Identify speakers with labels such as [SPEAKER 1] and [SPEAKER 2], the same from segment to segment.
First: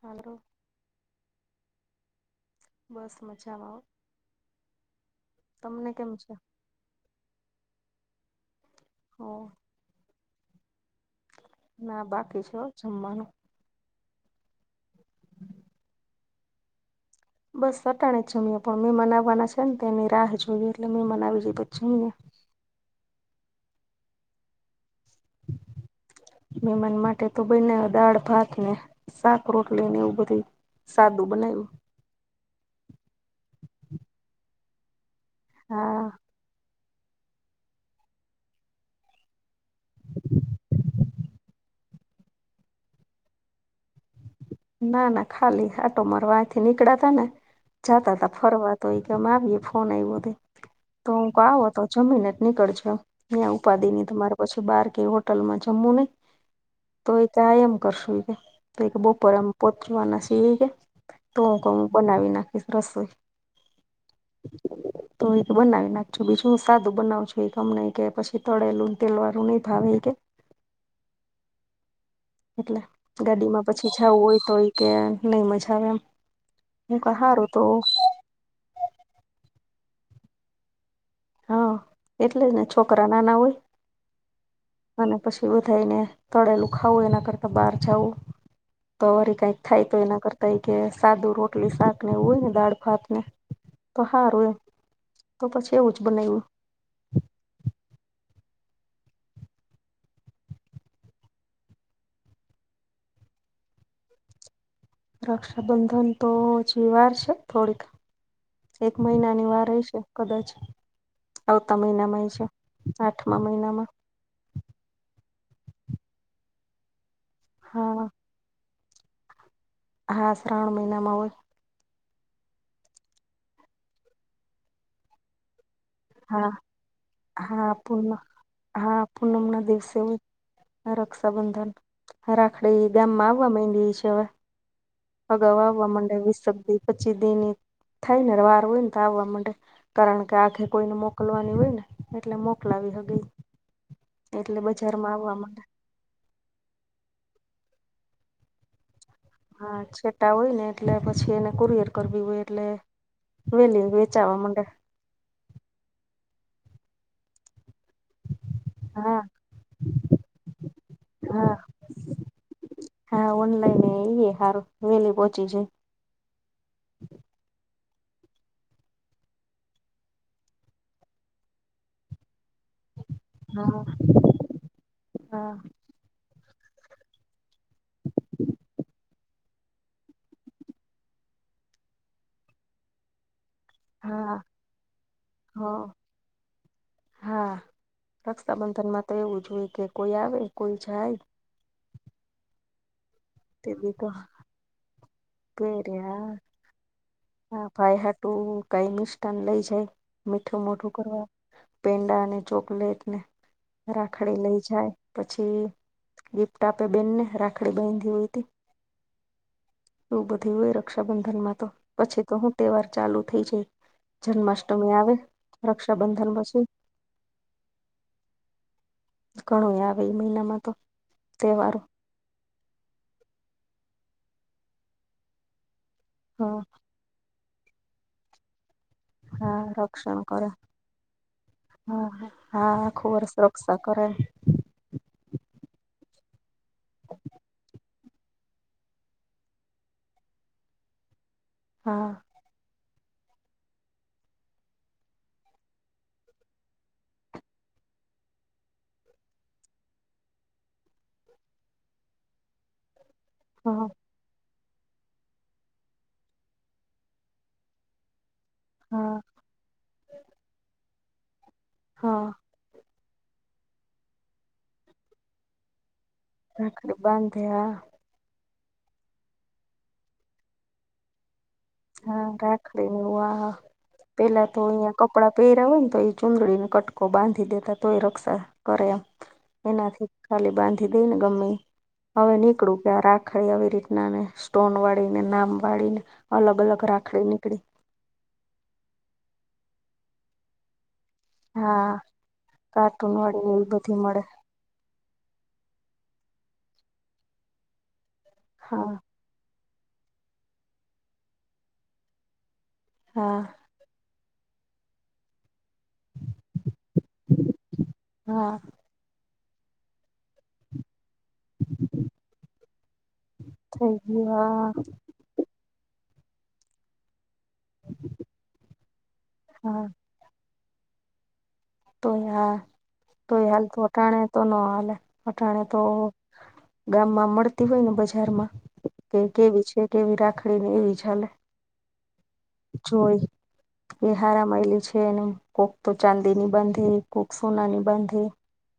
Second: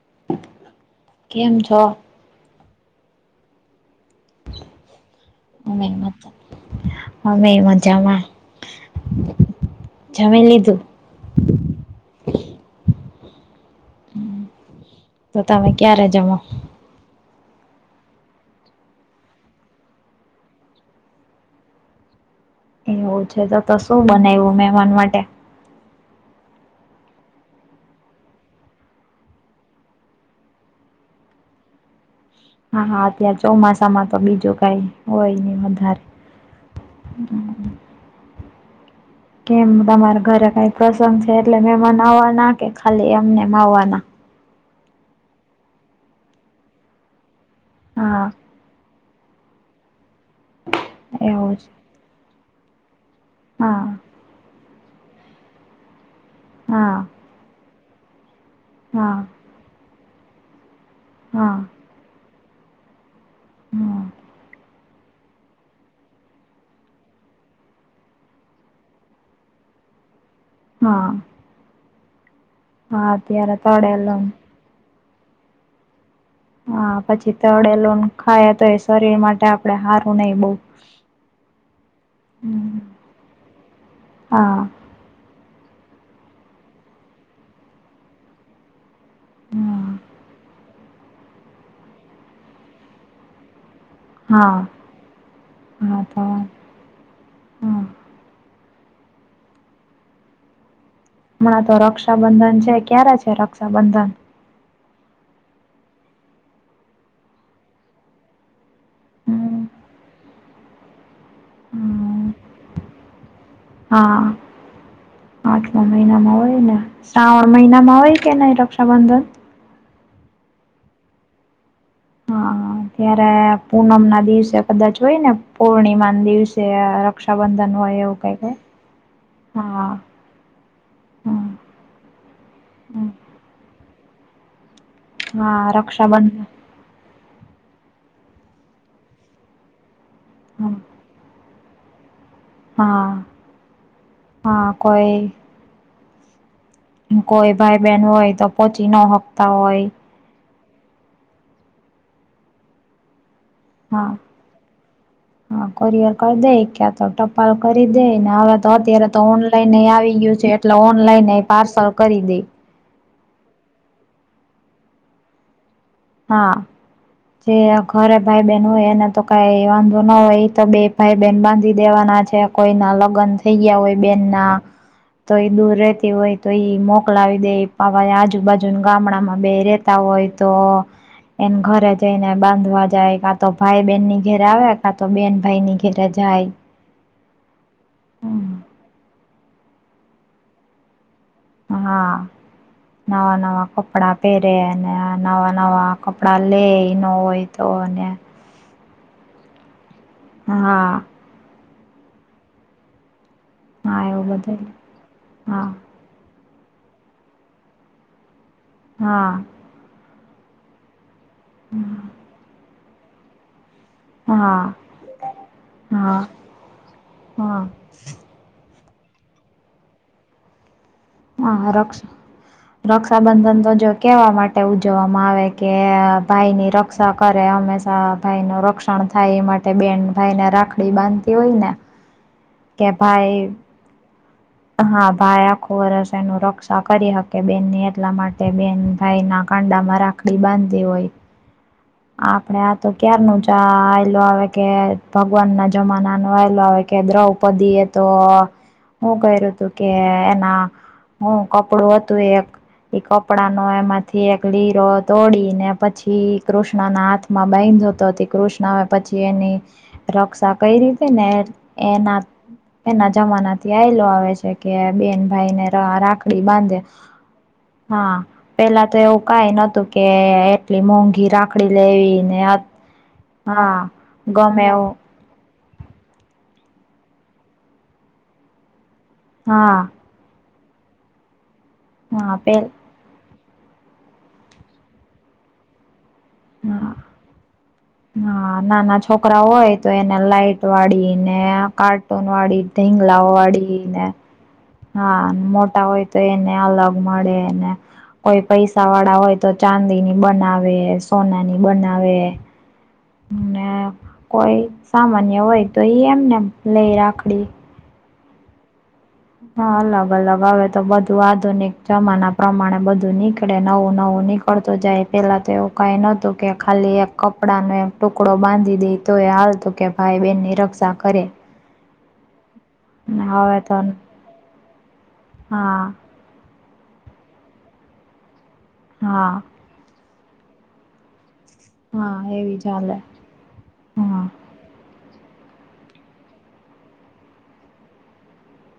[SPEAKER 1] હો
[SPEAKER 2] કેમ છો
[SPEAKER 1] બસ મજામા
[SPEAKER 2] અમે
[SPEAKER 1] કેમ
[SPEAKER 2] મજા
[SPEAKER 1] છે
[SPEAKER 2] અમે ય મજામાં
[SPEAKER 1] હા
[SPEAKER 2] જમી લીધું
[SPEAKER 1] ના બાકી છો જમવાનું [inaudible]
[SPEAKER 2] તો તમે ક્યારે જમો
[SPEAKER 1] બસ સટાણે જ જમ્યા પણ મેમાન આવવાના છે ને તેની રાહ જોઈએ એટલે મેમાન આવી પછી
[SPEAKER 2] એવું છે તો તો શું બનાવું મહેમાન માટે
[SPEAKER 1] [inaudible] [inaudible] [inaudible] મહેમાન માટે તો બનાવી યુ દાળ ભાત ને શાક રોટલી ને એવું બધું સાદું બનાવ્યું
[SPEAKER 2] હા હા ત્યાં ચોમાસામાં તો બીજું કઈ હોય નહી વધારે
[SPEAKER 1] હા
[SPEAKER 2] હમ કેમ તમારા ઘરે કઈ પ્રસંગ છે એટલે મેમાન આવવાના કે ખાલી એમને એમ આવવાના
[SPEAKER 1] ના ના ખાલી આટો મારવા અઈથી નીકળા તા ને જાતા
[SPEAKER 2] હા
[SPEAKER 1] તા ફરવા તો એ કેમ આવીએ ફોન આવ્યો તો હુંક
[SPEAKER 2] એવું
[SPEAKER 1] આવો
[SPEAKER 2] છે
[SPEAKER 1] તો જમીને જ નીકળજો ત્યાં
[SPEAKER 2] હા
[SPEAKER 1] ઉપાધિ ની તમારે પછી બાર કઈ હોટલમાં જમવું નઈ
[SPEAKER 2] હા
[SPEAKER 1] એમ કરશું કે તો એક
[SPEAKER 2] હા
[SPEAKER 1] બપોર અમ પોચવાના સી કે તો
[SPEAKER 2] હા
[SPEAKER 1] હ બનાવી નાખીશ રસોઈ
[SPEAKER 2] હા
[SPEAKER 1] તો ઈ કે બનાવી નાખજો બીજું હું સાદું બનાવજો ઈ કે અમને ઈ કે પછી તળેલું તેલ વાળું નહીં ભાવે કે
[SPEAKER 2] હા
[SPEAKER 1] એટલે
[SPEAKER 2] હા અત્યારે
[SPEAKER 1] ગાડીમાં પછી જવું
[SPEAKER 2] તળેલું
[SPEAKER 1] હોય તો હોય કે નહી મજા આવે એમને
[SPEAKER 2] હા
[SPEAKER 1] હું
[SPEAKER 2] પછી
[SPEAKER 1] કારું તો
[SPEAKER 2] તળેલું ખાય તો એ શરીર માટે આપણે હારું નહી
[SPEAKER 1] હા એટલે જ ને
[SPEAKER 2] હમ
[SPEAKER 1] છોકરા નાના હોય
[SPEAKER 2] હા
[SPEAKER 1] અને પછી બધાઈને તળેલું ખાવું એના કરતા બહાર જાવું તોવારી કઈક
[SPEAKER 2] હા
[SPEAKER 1] થાય તો એના કરતા કે સાદું રોટલી શાક ને એવું હોય ને દાળ ભાત ને તો સારું એ
[SPEAKER 2] હા
[SPEAKER 1] તો પછી એવું જ
[SPEAKER 2] હા તો
[SPEAKER 1] બનાવ્યું
[SPEAKER 2] હા હમણાં તો રક્ષાબંધન છે ક્યારે છે રક્ષાબંધન
[SPEAKER 1] રક્ષાબંધન તો હજી વાર છે ને થોડીક એક મહિનાની
[SPEAKER 2] હમ
[SPEAKER 1] વાર હઈશે કદાચ આવતા મહિનામાં એ
[SPEAKER 2] હમ.
[SPEAKER 1] છે આઠમા મહિનામાં
[SPEAKER 2] હા આઠમા મહિનામાં હોય ને શ્રાવણ મહિનામાં
[SPEAKER 1] હા
[SPEAKER 2] હોય કે નહી પ્રબંધન
[SPEAKER 1] હા શ્રાવણ મહિનામાં હો
[SPEAKER 2] હા ત્યારે પૂનમ ના દિવસે કદા જોય ને પૂર્ણિમા
[SPEAKER 1] હા
[SPEAKER 2] દિવસે
[SPEAKER 1] હા
[SPEAKER 2] રક્ષાબંધન હોય
[SPEAKER 1] પૂનમ
[SPEAKER 2] એવું કઈ કઈ હા
[SPEAKER 1] હ
[SPEAKER 2] હા
[SPEAKER 1] રક્ષાબંધન હ રાખડી
[SPEAKER 2] હમ.
[SPEAKER 1] ગામમાં આવવા માં છે હવે અગાઉ
[SPEAKER 2] હા,
[SPEAKER 1] આવવા માંડે
[SPEAKER 2] રક્ષાબંધન
[SPEAKER 1] વીસપ પચીસ દિ ની થાય ને વાર હોય ને તો આવવા માંડે કારણ કે આખે
[SPEAKER 2] હમ,
[SPEAKER 1] કોઈને મોકલવાની હોય ને એટલે મો મોલાવી
[SPEAKER 2] હા
[SPEAKER 1] ગઈ એટલે
[SPEAKER 2] હા
[SPEAKER 1] બજારમાં
[SPEAKER 2] કોઈ
[SPEAKER 1] આવવા માં
[SPEAKER 2] કોઈ ભાઈ બહેન હોય તો પોચી નક
[SPEAKER 1] હા છેટા હોય ને એટલે પછી એને કુરિયર કરવી હોય એટલે વેલી
[SPEAKER 2] હા
[SPEAKER 1] વેચાવા મડે
[SPEAKER 2] હા કોરિયર કરી દે ક્યા તો ટ પ્લ કરી દે ને હવે તો અત્યારે તો
[SPEAKER 1] હા
[SPEAKER 2] ઓનલાઈન આવી ગયું છે એટલે ઓનલાઈન પાર્સલ કરી દે
[SPEAKER 1] હા ઓનલાઈનઈએ સારું વેલી પહોંચી જ
[SPEAKER 2] હા જે ઘરે ભાઈ બહેન હોય એને તો કઈ વાંધો ન હોય એ તો બે ભાઈ બહેન બાંધી દેવાના છે કોઈ ના લગ્ન થઈ ગયા
[SPEAKER 1] હા
[SPEAKER 2] હોય બેન ના તોય
[SPEAKER 1] હા
[SPEAKER 2] દૂર રતી હોય તો એ મોકલાવી દેવા આજુબાજુના ગામડામાં બે રહેતા હોય તો એને ઘરે જઈને બાંધવા જાય તો ભાઈ બેહેનની
[SPEAKER 1] હા
[SPEAKER 2] ઘેરે આવે કા તો બેન ભાઈ ની
[SPEAKER 1] હ
[SPEAKER 2] ઘેરે જાય
[SPEAKER 1] હા રક્ષાબંધનમાં તો એવું જ હોય કે કોઈ આવે કોઈ જાય
[SPEAKER 2] હા નવા નવા
[SPEAKER 1] તે દી તો
[SPEAKER 2] કપડા પહેર્યા અને નવા નવા
[SPEAKER 1] પેરે હા
[SPEAKER 2] કપડા લે ન હોય
[SPEAKER 1] હા
[SPEAKER 2] તો
[SPEAKER 1] ભાઈ હાટું કઈ નિષઠાન લઈ જાય મીઠું મોઢું
[SPEAKER 2] હા
[SPEAKER 1] કરવા પેંડા અને ચોકલેટ ને
[SPEAKER 2] હા એવું
[SPEAKER 1] રાખડી લઈ
[SPEAKER 2] બધું
[SPEAKER 1] જાય પછી
[SPEAKER 2] હા
[SPEAKER 1] ગિફ્ટ આપે બેનને રાખડી બાંધી હોય હતી
[SPEAKER 2] હા
[SPEAKER 1] એું બધી હોય રક્ષાબંધન માં તો પછી તો હું તહેવાર ચાલુ થઇ જાય
[SPEAKER 2] હા
[SPEAKER 1] જન્માષ્ટમી આવે
[SPEAKER 2] હા
[SPEAKER 1] રક્ષાબંધન પછી
[SPEAKER 2] હા
[SPEAKER 1] ઘણું આવે એ મહિનામાં તો
[SPEAKER 2] હા ર
[SPEAKER 1] તહેવારો
[SPEAKER 2] રક્ષાબંધન તો જો કેવા માટે ઉજવવામાં આવે કે
[SPEAKER 1] હા
[SPEAKER 2] ભાઈની રક્ષા કરે હંમેશા ભાઈ નો રક્ષા રણ થાય એ
[SPEAKER 1] હા
[SPEAKER 2] માટે બેન
[SPEAKER 1] રક્ષણ કરે
[SPEAKER 2] ભાઈને રાખડી બાંધતી હોય ને
[SPEAKER 1] હા હા હા
[SPEAKER 2] કે
[SPEAKER 1] આખું વર્ષ
[SPEAKER 2] ભાઈ
[SPEAKER 1] રક્ષા કરે
[SPEAKER 2] હા ભાઈ આખું વર્ષ એનું રક્ષા કરી શકે બેનને એટલા માટે બેન ભાઈ ના કાંડામાં રાખ કકડી બાંધી હોય
[SPEAKER 1] હા
[SPEAKER 2] આપણે આ તો ક્યાર ન જ આવેલ આવે કે ભગવાન ના જમાના ન આવેલો આવે કે દ્રવ દીએ તો હું ક્યું તું કે એના હું કપડું હતું એક કપડાં નો
[SPEAKER 1] હા
[SPEAKER 2] એમાંથી એક લીરો દોડીને પછી કૃષ્ણ ના હાથમાં બેન જતો હતી કૃષ્ણ
[SPEAKER 1] હા
[SPEAKER 2] પછી એની રક્ષા કઈ રીતે ને એના
[SPEAKER 1] હા
[SPEAKER 2] એના જમાના થી આલો આવે છે કે બેન ભાઈ ને રાખ બાંધ્યા
[SPEAKER 1] રાખડી બાંધે
[SPEAKER 2] હા પેલા તો એવું કઈ નતું કે એટલી મોંઘી રાખડી લેવી
[SPEAKER 1] હા
[SPEAKER 2] ને
[SPEAKER 1] રાખડીને
[SPEAKER 2] હા
[SPEAKER 1] પેલા તો
[SPEAKER 2] ગમે એવું
[SPEAKER 1] અહિયાં કપ કપડાં પહેર્યા હોય ને તો એ ચુંદડીને કટકો બાંધી દેતા તો એ રક્ષા કરેમ
[SPEAKER 2] હા
[SPEAKER 1] એનાથી ખાલી બાંધી દઈ ને ગમેી
[SPEAKER 2] હા
[SPEAKER 1] હવે
[SPEAKER 2] પે
[SPEAKER 1] નીકળું ત્યાં રાખડી આવી રીતના ને સ્ટોન વાળી, ને નામ વાળી, ને અલગ-અલગ
[SPEAKER 2] હા
[SPEAKER 1] રાખડી નીકળી
[SPEAKER 2] હા, નાના છોકરા હોય તો એને લાઈટ વાળીને,
[SPEAKER 1] હા
[SPEAKER 2] કાર્ટૂન વાળી,
[SPEAKER 1] કાર્ટૂન
[SPEAKER 2] ડીંગલાઓ
[SPEAKER 1] ને એવી
[SPEAKER 2] વાળી
[SPEAKER 1] બધી
[SPEAKER 2] ને
[SPEAKER 1] મળે
[SPEAKER 2] હા, મોટા હોય તો એને અલગ મળે ને કોઈ પૈસા
[SPEAKER 1] હા
[SPEAKER 2] વાળા હોય તો ચાંદીની બનાવે, સોનાની બનાવે
[SPEAKER 1] હા.
[SPEAKER 2] ને કોઈ સામાન્ય હોય, તો એ એમને લઈ રાખડી
[SPEAKER 1] હા.
[SPEAKER 2] હા, અલગ-અલગ આવે તો બધા આધુનિક જમાના પ્રમાણે બધું નીકળે
[SPEAKER 1] થઈ
[SPEAKER 2] નવું-નવું
[SPEAKER 1] ગયું હા
[SPEAKER 2] નીકળતું જાય. પેલા તો એવું કઈ ન હતું કે ખાલી એક કપડાનો એક ટુકડો બાંધી દે તો એ હાલતું
[SPEAKER 1] હા
[SPEAKER 2] કે ભાઈ બેનની રક્ષા કરે.
[SPEAKER 1] તો હ તોય હાલ તો હટાણે તો નો હાલ હટાણે તો
[SPEAKER 2] હા
[SPEAKER 1] ગામમાં મળતી હોય ને બજારમાં કે
[SPEAKER 2] હા
[SPEAKER 1] કેવી છે. કેવી રાખડી ને એવી ચાલે
[SPEAKER 2] હા, એવી ચાલે.
[SPEAKER 1] એ
[SPEAKER 2] હા
[SPEAKER 1] હારમાયલી છે એને કોય તો ચાંદીની બાંધે, કોય સોનાની બાંધે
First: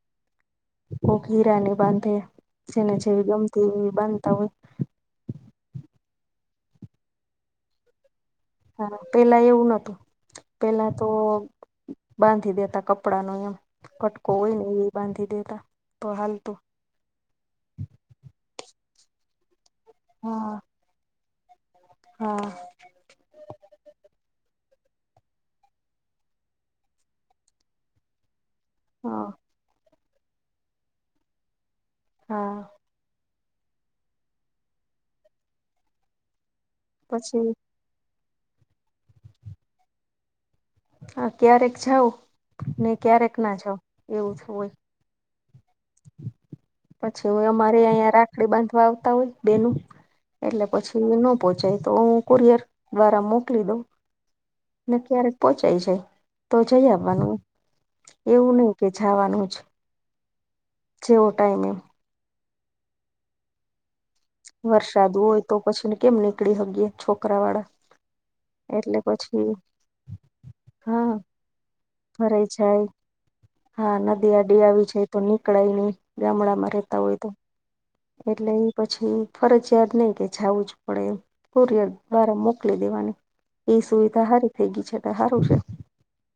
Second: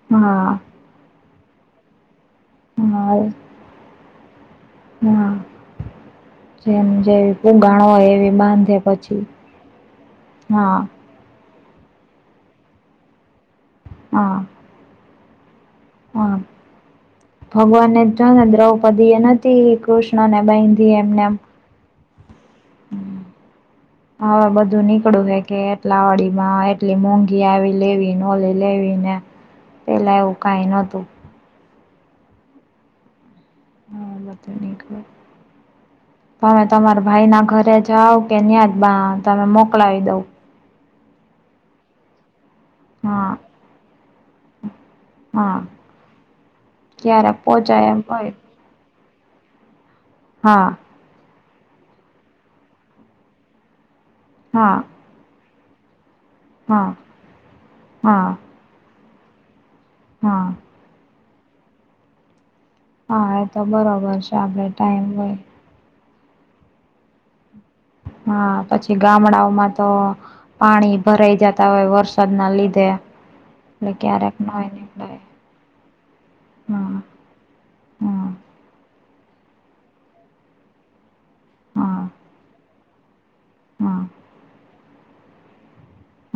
[SPEAKER 2] હા.
[SPEAKER 1] કોઈ હીરાની બાંધે જેને
[SPEAKER 2] હા
[SPEAKER 1] જેવી ગમતી એવી બાંધતા હોય.
[SPEAKER 2] હા, જેમ જેવી ઉગાણો હોય એવી બાંધ
[SPEAKER 1] હા, પેલા એવું નહતું પેલા તો બાંધી દેતા કપડાનો એમ કટકો
[SPEAKER 2] હા
[SPEAKER 1] હોય ને એ. બાંધી દેતા, તો હાલ
[SPEAKER 2] હા
[SPEAKER 1] ત
[SPEAKER 2] ભગવાનને દ્રૌપદીએ નથી કૃષ્ણને
[SPEAKER 1] હા
[SPEAKER 2] બી એમને
[SPEAKER 1] હા.
[SPEAKER 2] હવે, બધું નીકળતું છે કે એટલા વાડીમાં એટલી મોંઘી આવી લેવીનું હોલી લેવી ને
[SPEAKER 1] હા
[SPEAKER 2] પેલા એવું કઈ ન હતું.
[SPEAKER 1] હા.
[SPEAKER 2] હા, હવે તમે તમાર
[SPEAKER 1] પછી
[SPEAKER 2] ભાઈના ઘરે જ [unintelligible] કે ન્યાદ બા તમે મોકલાવી દઉ.?
[SPEAKER 1] હા, ક્યારેક જાવ, ને
[SPEAKER 2] હા
[SPEAKER 1] ક્યારેક ના જાવ એવું જ હોય.
[SPEAKER 2] હા.
[SPEAKER 1] પછી
[SPEAKER 2] ક્યારેક
[SPEAKER 1] હું અમારે
[SPEAKER 2] પોચાય એમ
[SPEAKER 1] અહીંયા
[SPEAKER 2] હોય
[SPEAKER 1] રાખડી બાંધવા હોય બેનું
[SPEAKER 2] હા
[SPEAKER 1] એટલે પછી ન પહોંચાય તો હું કુરિયર દ્વારા મોકલી દઉં.
[SPEAKER 2] હા.
[SPEAKER 1] ને ક્યારેક પોહચાય જાય તો જઈ
[SPEAKER 2] હા
[SPEAKER 1] આવવાનું
[SPEAKER 2] હા
[SPEAKER 1] એવું નહી કે જવાનું જ.
[SPEAKER 2] હા.
[SPEAKER 1] છેવ ટાઈમ એમ
[SPEAKER 2] હા, એ તો બરોબર છે. આપડે ટાઈમ
[SPEAKER 1] વરસાદ હોય તો પછી કેમ નીકળી શકે છોકરા વાળા.?
[SPEAKER 2] હા, પછી ગામડાઓમાં તો પાણી ભરાઈ જતા હોય વરસા
[SPEAKER 1] ભરાઈ જાય હા, નદી
[SPEAKER 2] ક્યારેક
[SPEAKER 1] આડી
[SPEAKER 2] નઈ
[SPEAKER 1] આવી જાય તો નીકળાય નહી ગામડામાં
[SPEAKER 2] હા
[SPEAKER 1] રહેતા હોય તો.
[SPEAKER 2] હા
[SPEAKER 1] એટલે એ પછી ફરજિયાત નઈ કે જવું જ પડે એમ. કુરિયર
[SPEAKER 2] હા
[SPEAKER 1] દ્વારા મોકલી દેવાની એ
[SPEAKER 2] હા
[SPEAKER 1] સુવિધા સારી થઈ ગઈ છે, સારું છે.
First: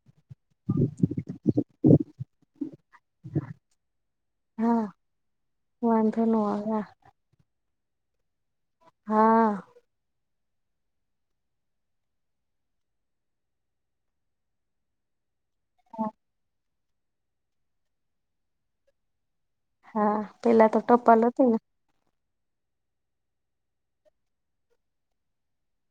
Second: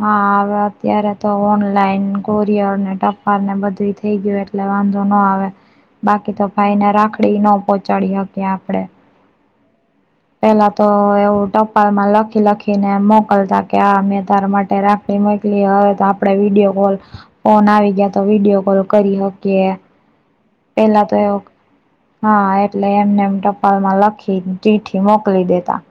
[SPEAKER 2] હા, હવે અત્યારે તો ઓનલાઈન, કુરિયર, ને ટપાલ ને બધું થઇ ગયું. એટલે
[SPEAKER 1] હા
[SPEAKER 2] વાંધો ના આવે,
[SPEAKER 1] વાંધો ન
[SPEAKER 2] બાકી તો
[SPEAKER 1] આવે
[SPEAKER 2] ભાઈને રાખડી ન પહોંચાડી શકી આપણે.
[SPEAKER 1] હા.
[SPEAKER 2] પેલા તો એવું ટપાલમાં લખી-લખી ને મોકલતા કે આ મેં તારા માટે રાખ રાખડી મોકલી હવે, તો આપણે વિડીયો કોલ ફોન આવી ગયા તો વિડીયો કોલ કરી શકીએ.
[SPEAKER 1] હા પેલા તો ટપાલ હતી ને?
[SPEAKER 2] હા એટલે એમને એમ ટપાલ માં લખી ચીઠી મોકલી દેતા.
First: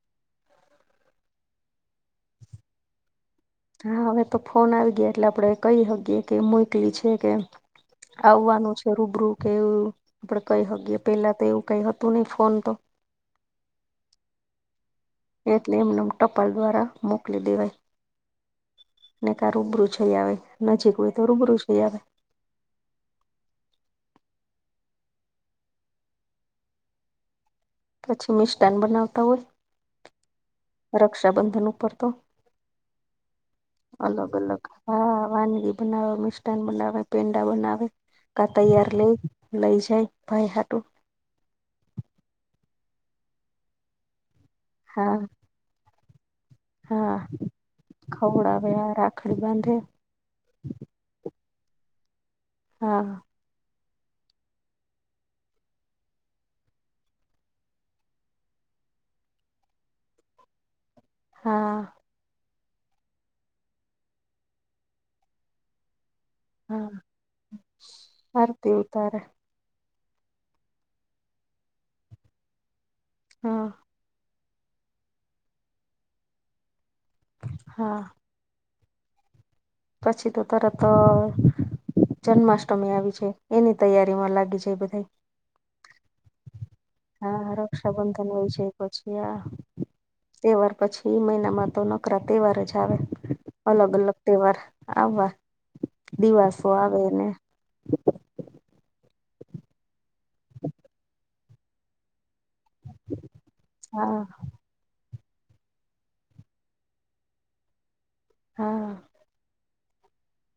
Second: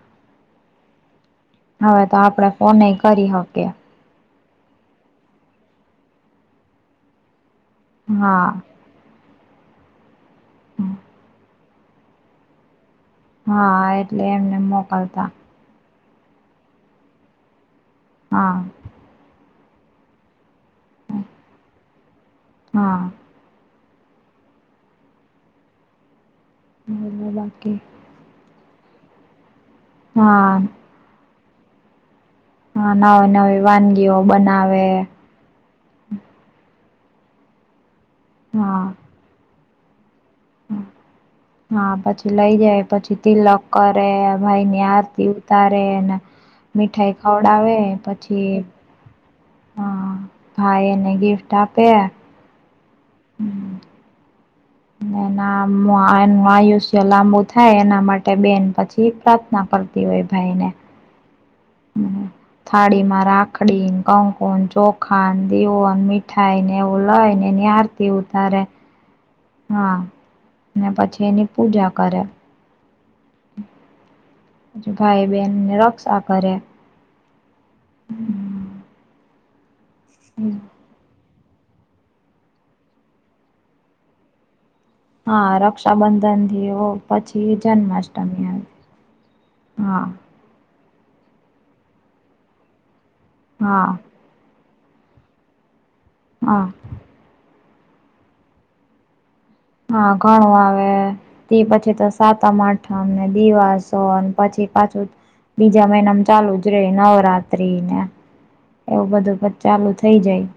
[SPEAKER 2] હવે તો આપડે ફોન ન કરી શકીએ.
[SPEAKER 1] હા હવે તો ફોન આવી ગયા એટલે આપણે કઈ શકીએ કે મોકલી છે કે?
[SPEAKER 2] હા
[SPEAKER 1] આવવાનું છે. રૂબરૂું કે એવું આપડે કઈ હકીએ પેલા તો એવું કઈ હતું નહિ ફોન તો
[SPEAKER 2] હા એટલે એમને મોકલતા.
[SPEAKER 1] એટલી એમને ટપાલ દ્વારા મોકલી દેવાય.
[SPEAKER 2] હા
[SPEAKER 1] ને કાર રૂબરૂું થઈ આવે નજીક હોય તો રૂબરૂ થઈ આવે.
[SPEAKER 2] હા બ બાકી?
[SPEAKER 1] પછી મિષ્ઠાન બનાવતા હોય.
[SPEAKER 2] હા
[SPEAKER 1] રક્ષાબંધન ઉપર તો
[SPEAKER 2] હ નવી નવી વાનગીઓ
[SPEAKER 1] અલગ અલગ
[SPEAKER 2] બનાવે.
[SPEAKER 1] હા વાનગી બનાવે મિષ્ઠાન બનાવે પેંડા બનાવે કા
[SPEAKER 2] હા
[SPEAKER 1] તૈયાર લઈ લઈ જાય. ભાઈ સારું.
[SPEAKER 2] હા પછી લઈ જાય પછી તિલક કરે ભાઈ ની
[SPEAKER 1] હા
[SPEAKER 2] આરતી ઉતારે ને
[SPEAKER 1] હા
[SPEAKER 2] મીઠાઈ ખવડાવે પછી
[SPEAKER 1] ખવડાવે આ રાખડી બાંધે
[SPEAKER 2] હા ભાઈ એને ગિફ્ટ આપે.
[SPEAKER 1] હા
[SPEAKER 2] હમ! એના એનું આયુષ્ય લાંબુ થાય એના માટે બેન પછી પ્રાર્થના કર એવી ભાઈને
[SPEAKER 1] હા,
[SPEAKER 2] થાળીમાં રાખડી, કંકુ અને ચોખા દિવો અને મી થાય ને
[SPEAKER 1] હા
[SPEAKER 2] એવું લઈ ને નિહારતી ઉતારે
[SPEAKER 1] આરતી ઉતારે
[SPEAKER 2] હા ને પછી એની પૂજા કરે
[SPEAKER 1] હા
[SPEAKER 2] ભાઈ બહેન ની રક્ષા કરે
[SPEAKER 1] હા પછી તો તરતર જન્માષ્ટમી આવી છે એની તૈયારીમાં લાગી જાય બધા
[SPEAKER 2] હા રક્ષાબંધનથી પછી જન્માષ્ટમી આવે
[SPEAKER 1] હ
[SPEAKER 2] હા
[SPEAKER 1] તહેવાર પછી એ મહિનામાં તો નકરા તહેવાર જ આવે
[SPEAKER 2] હા
[SPEAKER 1] અલગ અલગ તહેવાર આવા દિવાસો
[SPEAKER 2] હા
[SPEAKER 1] આવે ને
[SPEAKER 2] હા ઘણું આવે તે પછી તો સાતમ આઠમને દિવાસો
[SPEAKER 1] હા
[SPEAKER 2] અને પછી પાછું બીજા મહિનામ ચાલુ જ રે નવરાત્રી ને
[SPEAKER 1] હા
[SPEAKER 2] એવું બધું ચાલુ થઈ જાય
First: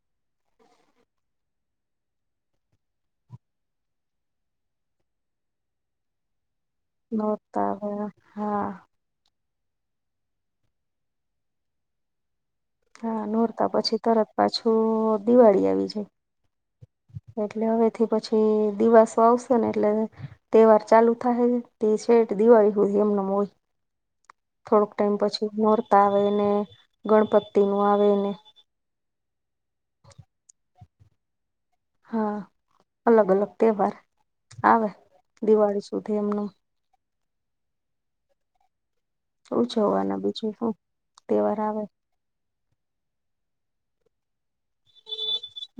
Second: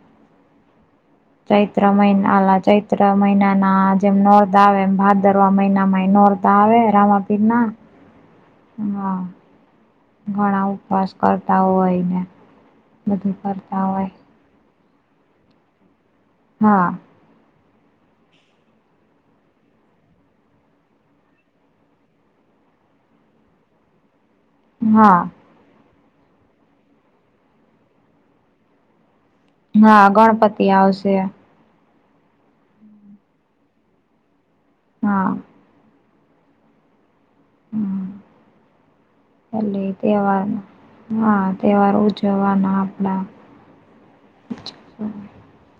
[SPEAKER 2] ચૈત્ર મહિનાલા ચૈત્ર મહિના ના જેમ નૌરતા આવે એમ ભાદરવા મહિનામાં નોર્ તાવે એરામાં
[SPEAKER 1] નોરતા આવ્યા હા
[SPEAKER 2] આપના હ ઘણા ઉપવાસ કરતા હોય ને
[SPEAKER 1] હા
[SPEAKER 2] બધું
[SPEAKER 1] નોરતા
[SPEAKER 2] કરતા
[SPEAKER 1] પછી
[SPEAKER 2] હોય
[SPEAKER 1] તરત પાછું દિવાળી આવી જાય
[SPEAKER 2] હા
[SPEAKER 1] એટલે હવેથી પછી દિવાસો આવશે ને એટલે તહેવાર ચાલુ થાય તે શેઠ દિવાળી હો એમને હોય થોડોક ટાઈમ
[SPEAKER 2] હા
[SPEAKER 1] પછી નૌરતા આવેને ગણપતિ નું આવે ને
[SPEAKER 2] હા ગણપતિ આવશે.
[SPEAKER 1] હા અલગ અલગ તહેવાર આવે.
[SPEAKER 2] હા.
[SPEAKER 1] દિવાળી સુધી એમનું
[SPEAKER 2] હમ એલે
[SPEAKER 1] ઉજવવાના
[SPEAKER 2] તહેવાર
[SPEAKER 1] બીજું શું
[SPEAKER 2] હા તહેવાર ઉ જવાના આપ આપણા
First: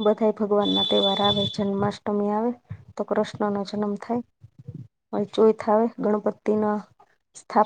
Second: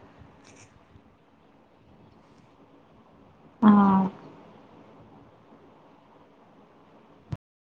[SPEAKER 1] બધા ભગવાન ના તહેવાર આવે જન્માષ્ટમી આવે તો કૃષ્ણ ન જન્મ
[SPEAKER 2] હા
[SPEAKER 1] થાય ચોઈ થ આવે ગણપતિ ના સ્થાપ